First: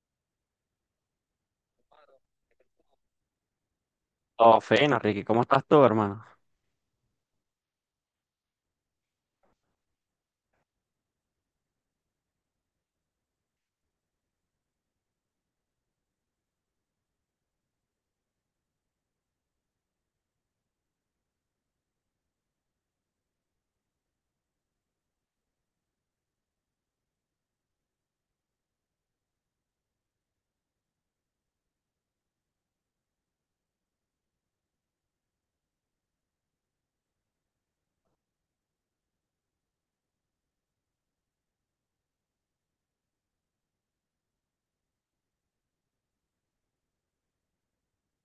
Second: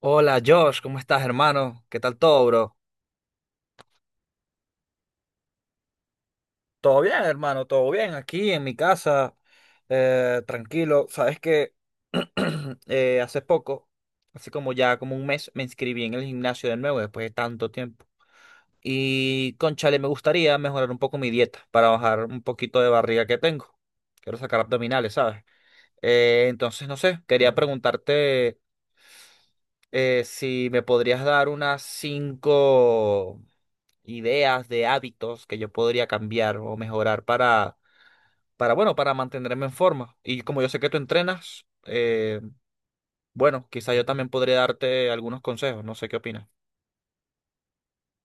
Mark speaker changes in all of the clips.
Speaker 1: Hola Josh, ¿cómo estás, hermano? ¿Qué tal todo, bro?
Speaker 2: Oh, fena, Ricky, ¿cómo estás tú, hermano?
Speaker 1: Todo bien, hermano, todo bien. Aquí en mi casa, tranquilo. Sabes que hace poco, hace como ya como un mes, me inscribí en el gimnasio de nuevo después de tanto tiempo. Y cónchale, me gustaría mejorar un poco mi dieta para bajar un poquito de barriga que tengo. Quiero sacar abdominales, ¿sabes? Entonces, no sé, quería preguntarte si me podrías dar unas cinco. Ideas de hábitos que yo podría cambiar o mejorar para, bueno, para mantenerme en forma. Y como yo sé que tú entrenas, bueno, quizá yo también podría darte algunos consejos, no sé qué opinas.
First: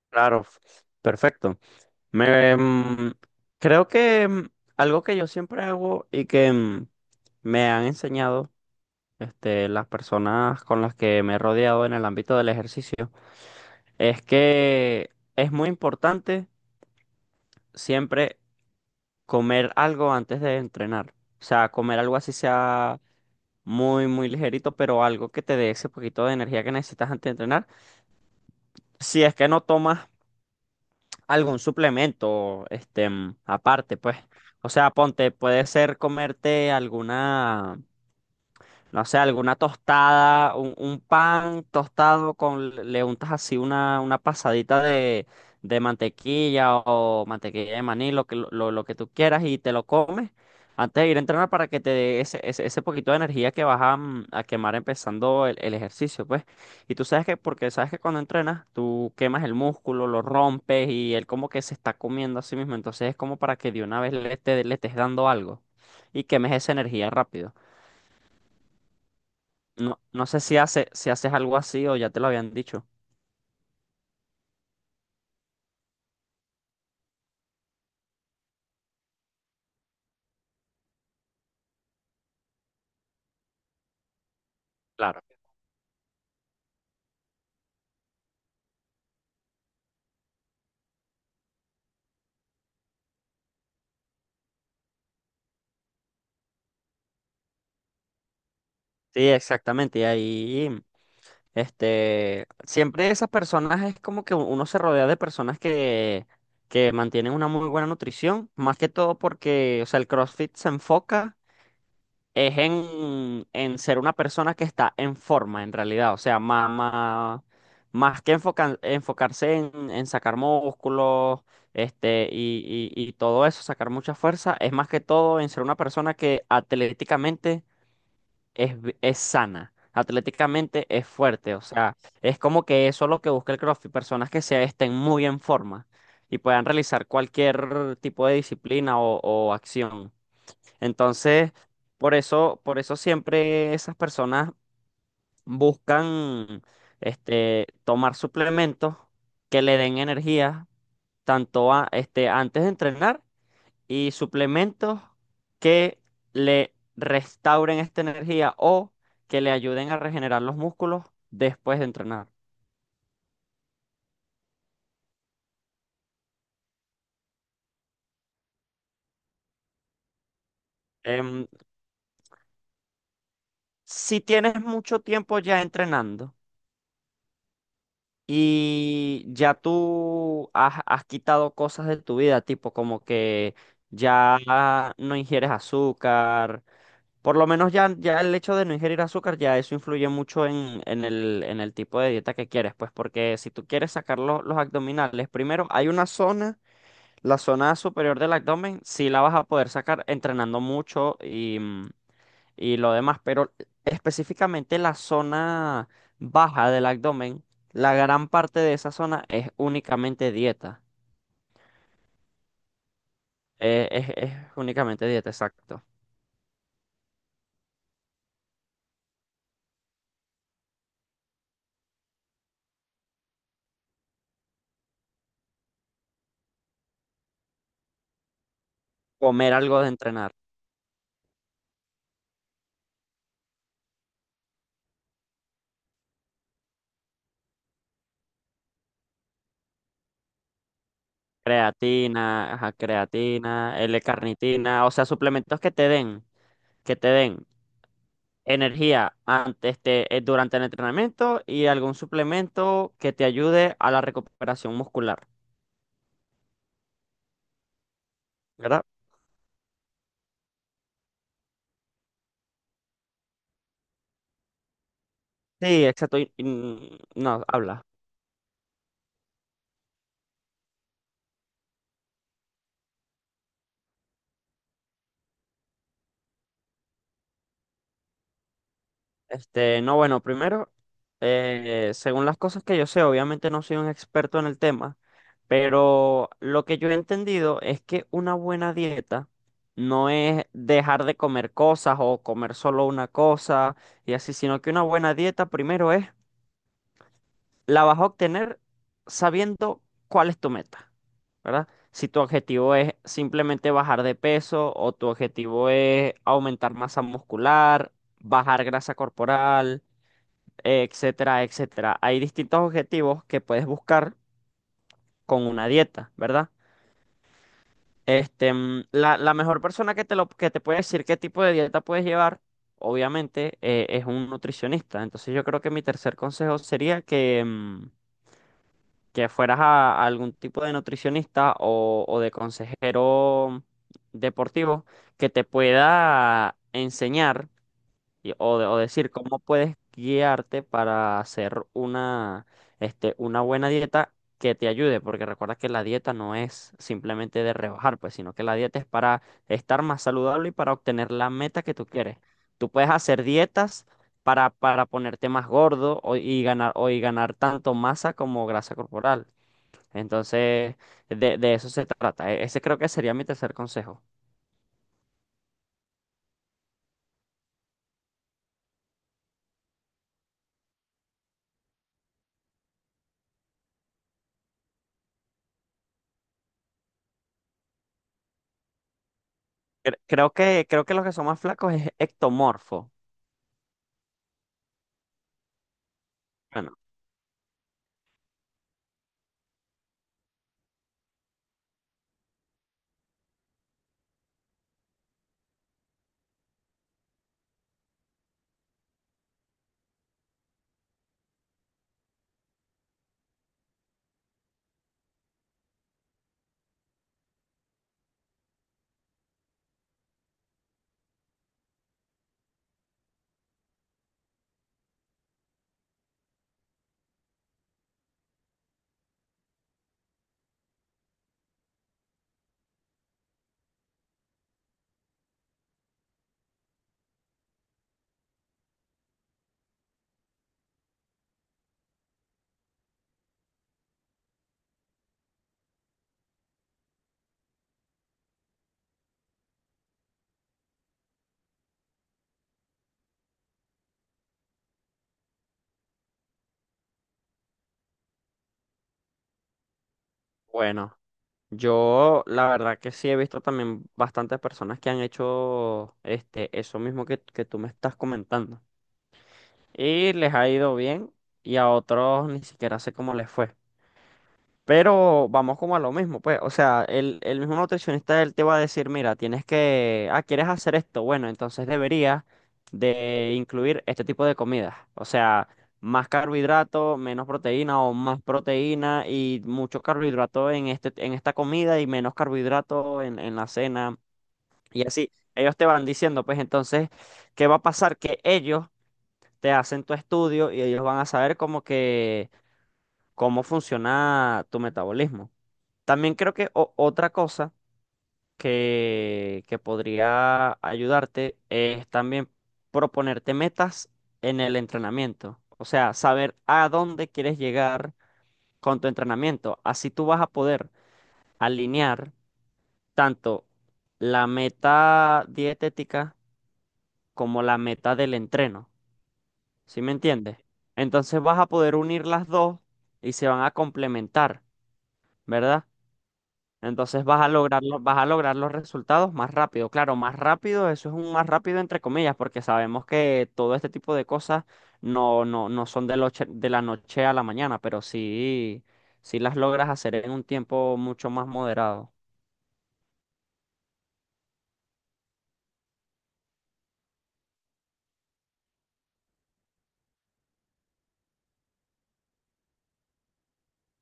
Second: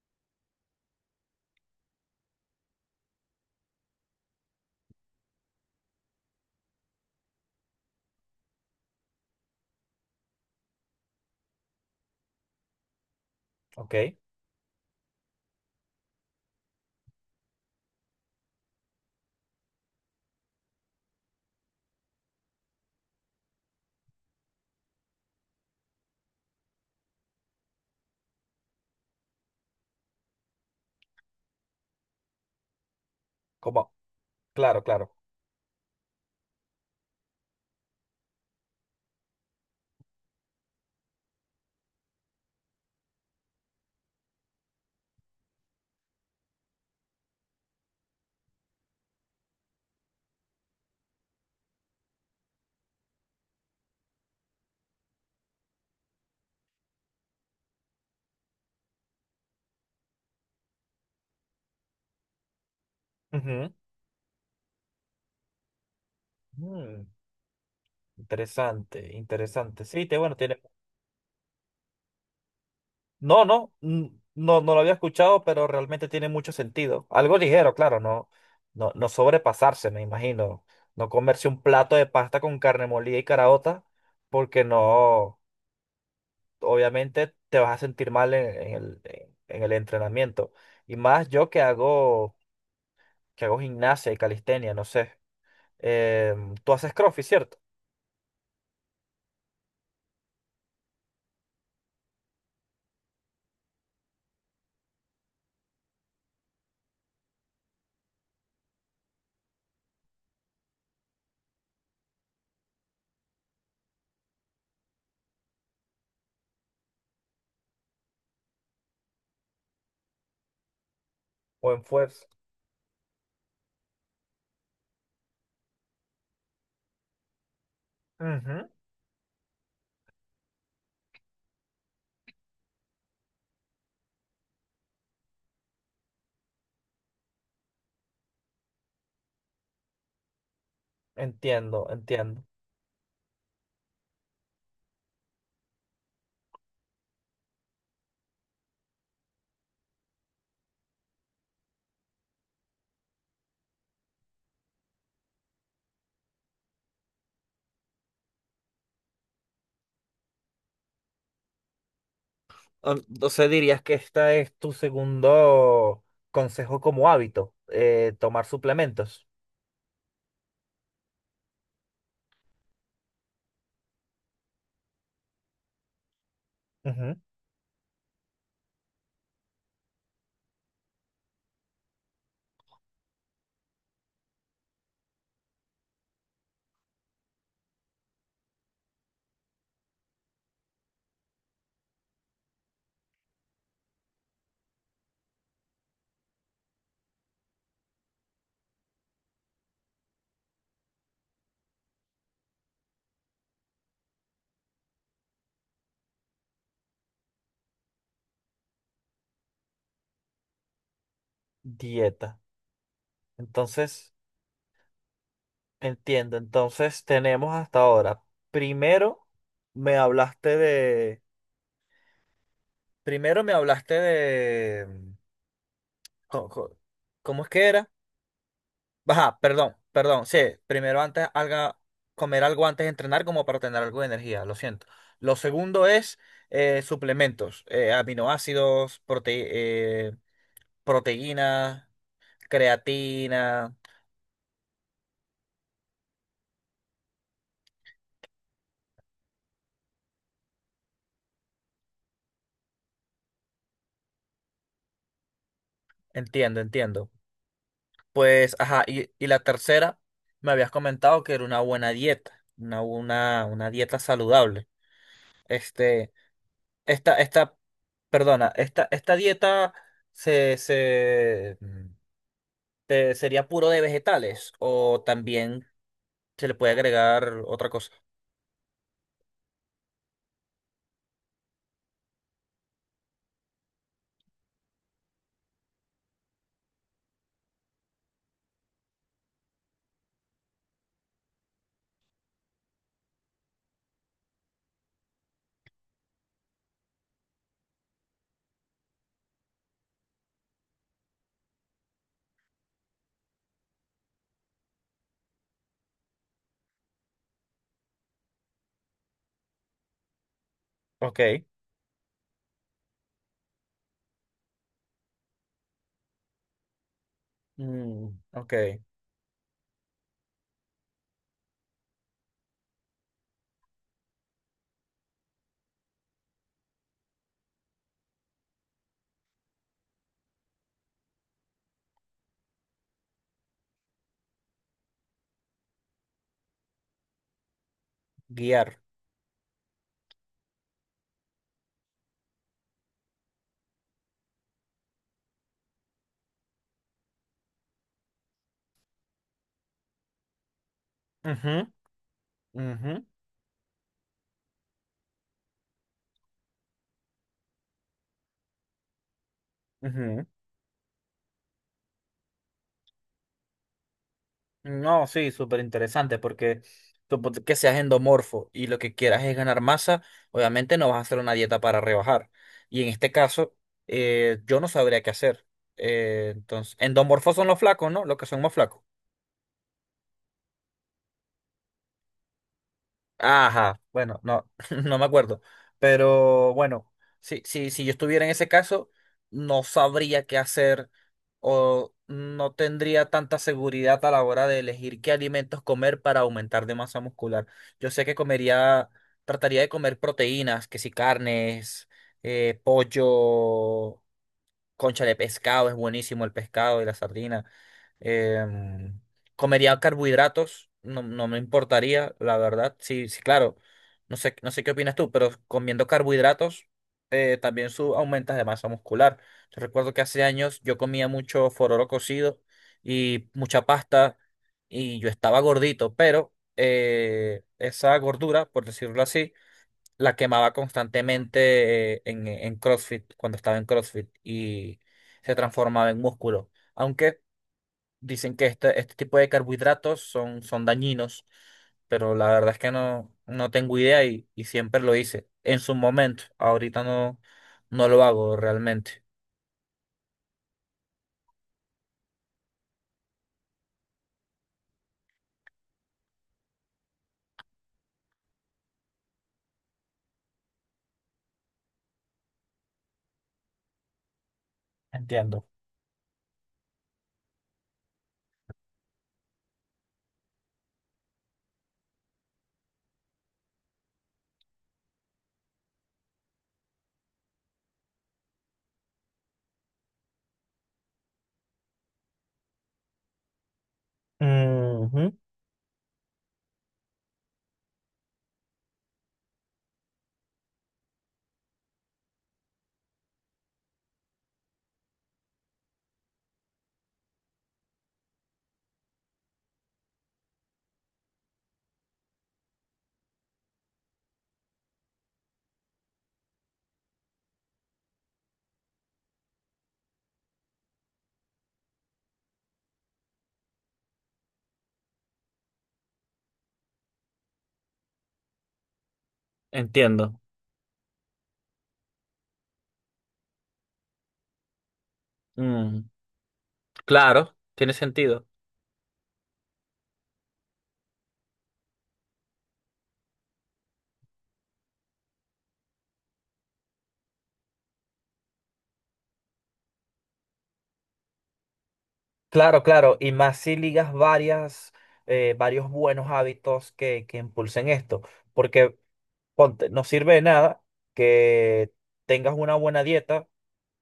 Speaker 2: Claro, perfecto. Me, mm, creo que algo que yo siempre hago y que me han enseñado este, las personas con las que me he rodeado en el ámbito del ejercicio
Speaker 1: Ok,
Speaker 2: es que es muy importante siempre comer algo antes de entrenar. O sea, comer algo así sea muy, muy ligerito, pero algo que te dé ese poquito de energía que necesitas antes de entrenar. Si es que no tomas algún suplemento, este,
Speaker 1: como,
Speaker 2: aparte, pues. O
Speaker 1: claro,
Speaker 2: sea,
Speaker 1: claro.
Speaker 2: ponte, puede ser comerte alguna no sé, alguna tostada, un pan tostado con, le untas así una pasadita de mantequilla o mantequilla de maní, lo que tú quieras y te lo comes antes de ir a entrenar para que te dé ese poquito de energía que vas a, a quemar empezando el ejercicio, pues. Y tú sabes que, porque sabes que cuando entrenas, tú quemas el músculo, lo rompes y él como que se está comiendo a sí mismo, entonces es como para que
Speaker 1: Ujú.
Speaker 2: de una vez le estés dando algo y quemes esa
Speaker 1: Mm,
Speaker 2: energía rápido.
Speaker 1: interesante, interesante.
Speaker 2: No,
Speaker 1: Sí, te,
Speaker 2: no
Speaker 1: bueno,
Speaker 2: sé si
Speaker 1: tiene.
Speaker 2: hace, si haces algo así o ya te lo habían dicho.
Speaker 1: No, no, no, no lo había escuchado, pero realmente tiene mucho sentido. Algo ligero, claro, no, no, no sobrepasarse, me imagino. No comerse un plato de pasta con carne molida y caraota, porque
Speaker 2: Claro.
Speaker 1: no, obviamente te vas a sentir mal en, en el entrenamiento. Y más yo que hago gimnasia y calistenia, no sé. Tú haces CrossFit, ¿cierto?
Speaker 2: Sí, exactamente. Y ahí, este, siempre esas personas es como que uno se rodea de personas que mantienen una muy buena nutrición, más que todo porque, o sea, el CrossFit se enfoca. Es en ser una persona que está en forma, en realidad. O sea, más que enfocarse en sacar músculos,
Speaker 1: O en fuerza.
Speaker 2: este, y todo eso, sacar mucha fuerza, es más que todo en ser una persona que atléticamente
Speaker 1: Ujú.
Speaker 2: es sana. Atléticamente es fuerte, o sea, es como que eso es lo que busca el CrossFit, personas que se estén muy en forma y puedan realizar cualquier tipo de disciplina o acción. Entonces,
Speaker 1: Entiendo, entiendo.
Speaker 2: por eso siempre esas personas buscan este, tomar suplementos que le den energía, tanto este, antes de entrenar, y suplementos que le restauren esta energía o que le ayuden a regenerar los músculos después de entrenar.
Speaker 1: Entonces dirías que esta es tu segundo consejo como hábito, tomar suplementos.
Speaker 2: Em, si tienes mucho tiempo ya entrenando,
Speaker 1: Ujú.
Speaker 2: y ya has quitado cosas de tu vida, tipo como que ya no ingieres azúcar. Por lo menos ya el hecho de no ingerir azúcar, ya eso influye mucho en, en el tipo de dieta que quieres. Pues porque si tú quieres sacar los abdominales, primero hay una zona, la zona superior del abdomen, sí la vas a poder sacar entrenando mucho y lo demás, pero específicamente la zona baja del abdomen, la gran parte de esa zona es únicamente dieta.
Speaker 1: Dieta. Entonces,
Speaker 2: Es únicamente dieta, exacto.
Speaker 1: entiendo. Entonces tenemos hasta ahora. Primero me hablaste de. Primero me hablaste de. Co- co- ¿Cómo es que era? Ajá,
Speaker 2: Comer
Speaker 1: perdón,
Speaker 2: algo de
Speaker 1: perdón.
Speaker 2: entrenar.
Speaker 1: Sí, primero antes haga comer algo antes de entrenar como para tener algo de energía, lo siento. Lo segundo es suplementos, aminoácidos, proteína,
Speaker 2: Creatina, ajá,
Speaker 1: creatina.
Speaker 2: creatina, L-carnitina, o sea, suplementos que te den energía antes, este, durante el entrenamiento y algún suplemento que te ayude a la recuperación muscular,
Speaker 1: Entiendo, entiendo. Pues, ajá,
Speaker 2: ¿verdad?
Speaker 1: y la tercera, me habías comentado que era una buena dieta, una dieta saludable.
Speaker 2: Sí,
Speaker 1: Este,
Speaker 2: exacto.
Speaker 1: esta,
Speaker 2: No,
Speaker 1: esta,
Speaker 2: habla.
Speaker 1: esta dieta se. ¿Sería puro de vegetales o también se le puede agregar otra cosa?
Speaker 2: Este, no, bueno, primero, según las cosas que yo sé, obviamente no soy un experto en el tema, pero lo que yo he entendido es que una buena dieta no es dejar de comer cosas o comer solo una cosa y así, sino que una buena dieta primero es, la vas a obtener sabiendo cuál es tu meta, ¿verdad? Si tu objetivo es simplemente bajar de peso o tu objetivo es aumentar masa muscular, bajar grasa corporal,
Speaker 1: Ok.
Speaker 2: etcétera, etcétera. Hay distintos objetivos que puedes buscar con una dieta, ¿verdad?
Speaker 1: Mm, ok.
Speaker 2: Este, mm, la mejor persona que que te puede decir qué tipo de dieta puedes llevar, obviamente, es un nutricionista. Entonces yo creo que mi tercer consejo sería que, mm, que fueras a algún tipo de nutricionista o de consejero deportivo que te pueda enseñar, o,
Speaker 1: Guiar.
Speaker 2: o decir cómo puedes guiarte para hacer una, este, una buena dieta que te ayude, porque recuerda que la dieta no es simplemente de rebajar, pues, sino que la dieta es para estar más saludable y para obtener la
Speaker 1: Ujú,
Speaker 2: meta que tú quieres. Tú puedes
Speaker 1: ujú,
Speaker 2: hacer dietas para ponerte más gordo y ganar, o y ganar tanto masa como grasa corporal.
Speaker 1: ujú.
Speaker 2: Entonces, de eso se trata. Ese creo que sería mi tercer consejo.
Speaker 1: No, sí, súper interesante porque suponte que seas endomorfo y lo que quieras es ganar masa, obviamente no vas a hacer una dieta para rebajar. Y en este caso, yo no sabría qué hacer. Entonces, endomorfos son los flacos, ¿no? Los que son más flacos.
Speaker 2: Creo que los que son más flacos es ectomorfo.
Speaker 1: Ajá, bueno, no, no me acuerdo. Pero
Speaker 2: Bueno,
Speaker 1: bueno, si, si yo estuviera en ese caso, no sabría qué hacer o no tendría tanta seguridad a la hora de elegir qué alimentos comer para aumentar de masa muscular. Yo sé que comería, trataría de comer proteínas, que si carnes, pollo, concha de pescado, es buenísimo el pescado y la sardina. Em, Comería carbohidratos, no, no me importaría, la verdad. Sí, sí, claro. No sé, no sé qué opinas tú, pero comiendo carbohidratos también aumentas de masa muscular. Yo recuerdo que hace años yo comía mucho fororo cocido y mucha pasta y yo estaba gordito, pero esa gordura, por decirlo así, la quemaba constantemente en CrossFit, cuando estaba en CrossFit, y se transformaba en músculo. Aunque dicen que este tipo de carbohidratos son, son dañinos, pero la verdad es que no, no tengo idea y siempre lo hice en su momento. Ahorita no, no lo hago realmente.
Speaker 2: bueno. Yo, la verdad que sí he visto también bastantes personas que han hecho este, eso mismo que tú me estás comentando. Y les ha ido bien y a otros ni siquiera sé cómo les fue. Pero
Speaker 1: Entiendo.
Speaker 2: vamos como a lo mismo, pues, o sea, el mismo nutricionista él te va a decir, mira, tienes que, ah, ¿quieres hacer esto? Bueno, entonces deberías de incluir este tipo de comidas, o sea, más carbohidrato, menos proteína o más proteína y mucho carbohidrato en este, en esta comida y menos carbohidrato en la cena y así.
Speaker 1: Ujú.
Speaker 2: Ellos te van diciendo, pues, entonces, ¿qué va a pasar? Que ellos te hacen tu estudio y ellos van a saber como que cómo funciona tu metabolismo. También creo que otra cosa que podría ayudarte es también proponerte metas en el entrenamiento. O sea, saber a dónde quieres llegar con tu entrenamiento. Así tú vas a poder alinear tanto la meta dietética como la meta del entreno. ¿Sí me
Speaker 1: Entiendo.
Speaker 2: entiendes? Entonces vas a poder unir las dos y se van a complementar, ¿verdad?
Speaker 1: Mm,
Speaker 2: Entonces vas a
Speaker 1: claro,
Speaker 2: lograr,
Speaker 1: tiene
Speaker 2: vas a
Speaker 1: sentido.
Speaker 2: lograr los resultados más rápido. Claro, más rápido, eso es un más rápido entre comillas, porque sabemos que todo este tipo de cosas no son de, de la noche a la mañana, pero sí, sí las logras hacer en un tiempo mucho más moderado.
Speaker 1: Claro, claro, y más si ligas varias, varios buenos hábitos que impulsen esto, porque ponte, no sirve de nada que tengas una buena dieta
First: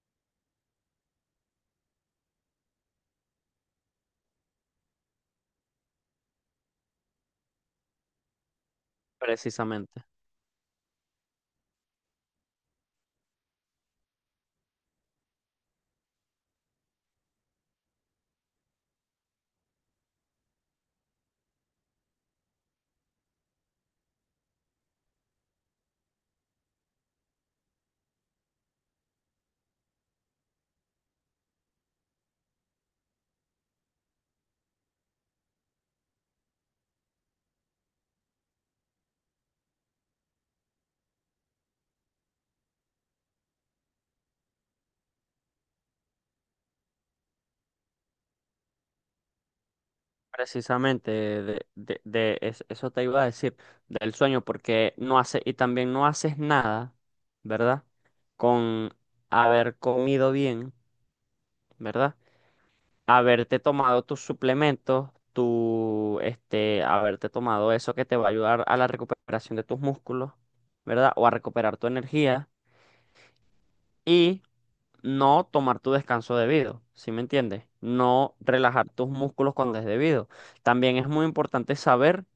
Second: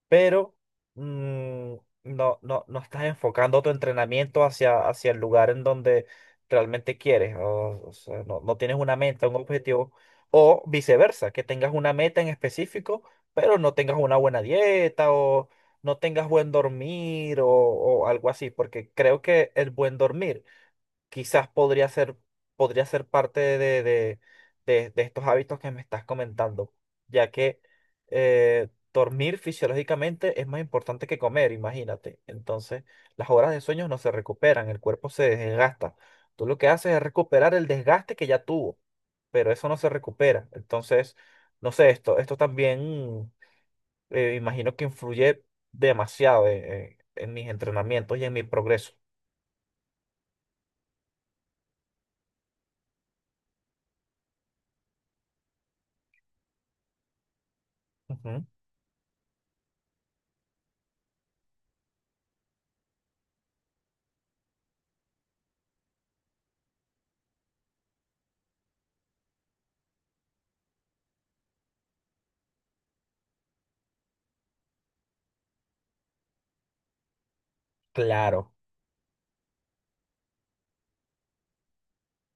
Speaker 1: pero mm, no, no, no estás enfocando tu entrenamiento hacia, hacia el lugar en donde realmente quieres, o sea, no, no tienes una meta, un objetivo,
Speaker 2: Precisamente,
Speaker 1: o viceversa, que tengas una meta en específico, pero no tengas una buena dieta o no tengas buen dormir o algo así, porque creo que el buen dormir quizás podría ser parte de, de- de estos hábitos que me estás comentando, ya que dormir fisiológicamente es más importante que comer, imagínate. Entonces, las horas de sueño no se recuperan, el cuerpo se desgasta. Tú lo que haces es recuperar el desgaste que ya tuvo, pero eso no se recupera. Entonces, no sé, esto también imagino que influye demasiado en mis entrenamientos y en mi progreso.
Speaker 2: precisamente, de, eso te iba a decir, del sueño, porque no hace, y también no haces nada, ¿verdad?
Speaker 1: Ujú.
Speaker 2: Con haber comido bien, ¿verdad? Haberte tomado tus suplementos, tu, este, haberte tomado eso que te va a ayudar a la recuperación de tus músculos, ¿verdad? O a recuperar tu energía. Y no tomar tu descanso debido, ¿sí me entiendes? No
Speaker 1: Claro.
Speaker 2: relajar tus músculos cuando es debido. También es muy importante saber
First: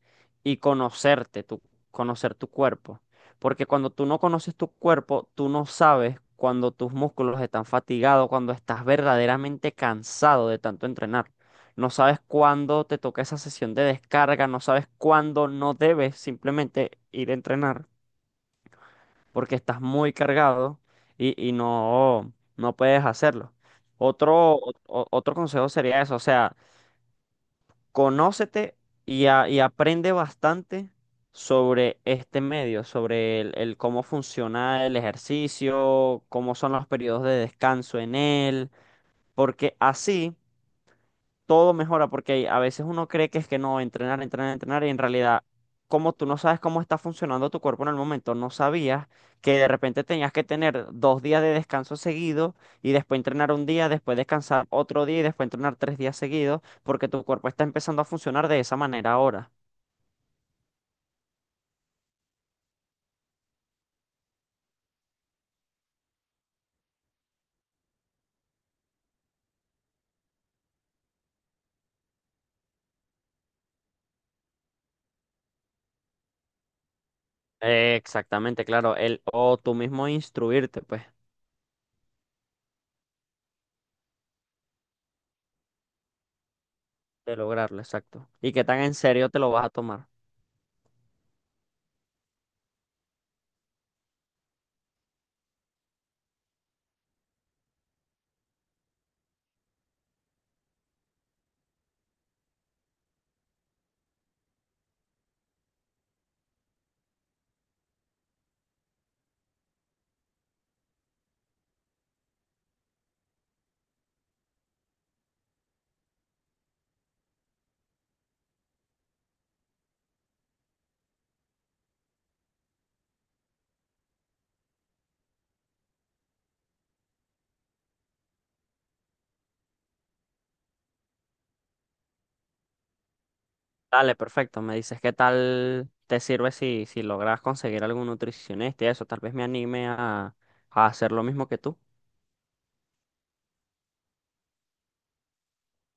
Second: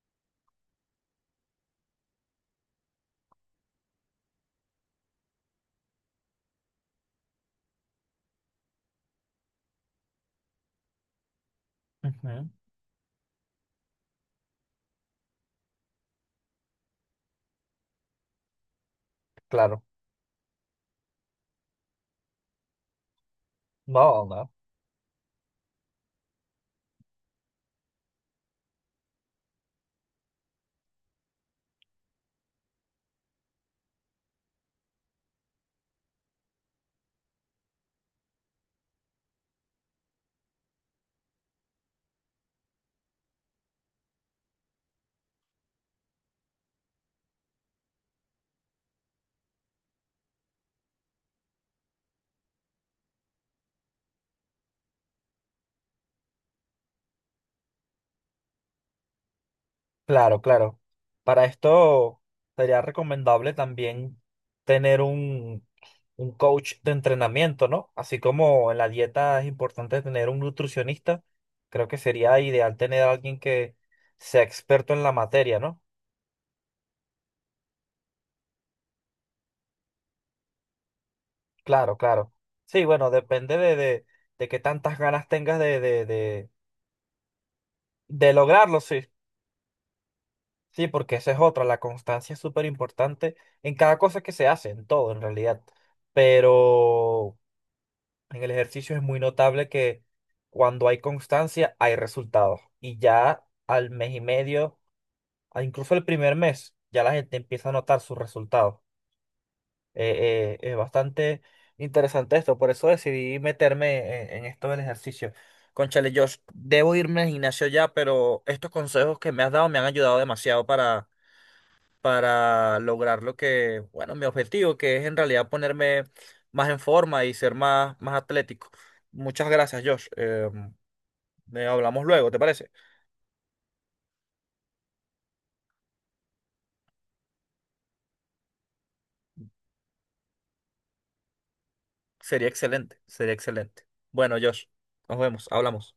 Speaker 2: y conocerte, conocer tu cuerpo, porque cuando tú no conoces tu cuerpo, tú no sabes cuando tus músculos están fatigados, cuando estás verdaderamente cansado de tanto entrenar. No sabes
Speaker 1: Ujú.
Speaker 2: cuándo te toca esa sesión de descarga, no sabes cuándo no debes simplemente ir a entrenar porque estás
Speaker 1: Claro,
Speaker 2: muy cargado y no, no puedes hacerlo.
Speaker 1: no, no,
Speaker 2: Otro, otro consejo sería eso, o sea, conócete y aprende bastante sobre este medio, sobre el cómo funciona el ejercicio, cómo son los periodos de descanso en él, porque así todo mejora porque a veces uno cree que es que no, entrenar, entrenar, entrenar y en realidad, como tú no sabes cómo está funcionando tu cuerpo en el momento, no sabías que de repente tenías que tener 2 días de descanso seguido y después entrenar un día, después descansar otro día y después entrenar 3 días seguidos porque tu cuerpo está empezando a funcionar de esa manera ahora.
Speaker 1: claro, claro. Para esto sería recomendable también tener un coach de entrenamiento, ¿no? Así como en la dieta es importante tener un nutricionista, creo que sería ideal tener a alguien que sea experto en la materia, ¿no?
Speaker 2: Exactamente, claro, el o tú mismo instruirte, pues,
Speaker 1: Claro, claro. Sí, bueno, depende de qué tantas ganas tengas
Speaker 2: de lograrlo, exacto.
Speaker 1: de
Speaker 2: Y qué tan
Speaker 1: lograrlo,
Speaker 2: en
Speaker 1: sí.
Speaker 2: serio te lo vas a tomar.
Speaker 1: Sí, porque esa es otra, la constancia es súper importante en cada cosa que se hace, en todo en realidad. Pero en el ejercicio es muy notable que cuando hay constancia hay resultados. Y ya al mes y medio, a incluso el primer mes, ya la gente empieza a notar sus resultados. Es bastante interesante esto, por eso decidí meterme en esto del ejercicio. Cónchale, yo debo irme al gimnasio ya, pero estos consejos que me has dado me han ayudado demasiado para lograr lo que, bueno, mi objetivo, que es en realidad ponerme más en forma y ser más, más atlético. Muchas gracias, Josh. Hablamos luego, ¿te parece?
Speaker 2: Dale, perfecto. Me dices qué tal te sirve si, si logras conseguir algún nutricionista y eso. Tal vez me anime a hacer lo mismo que tú.
Speaker 1: Sería excelente, sería excelente. Bueno, Josh, nos vemos, hablamos.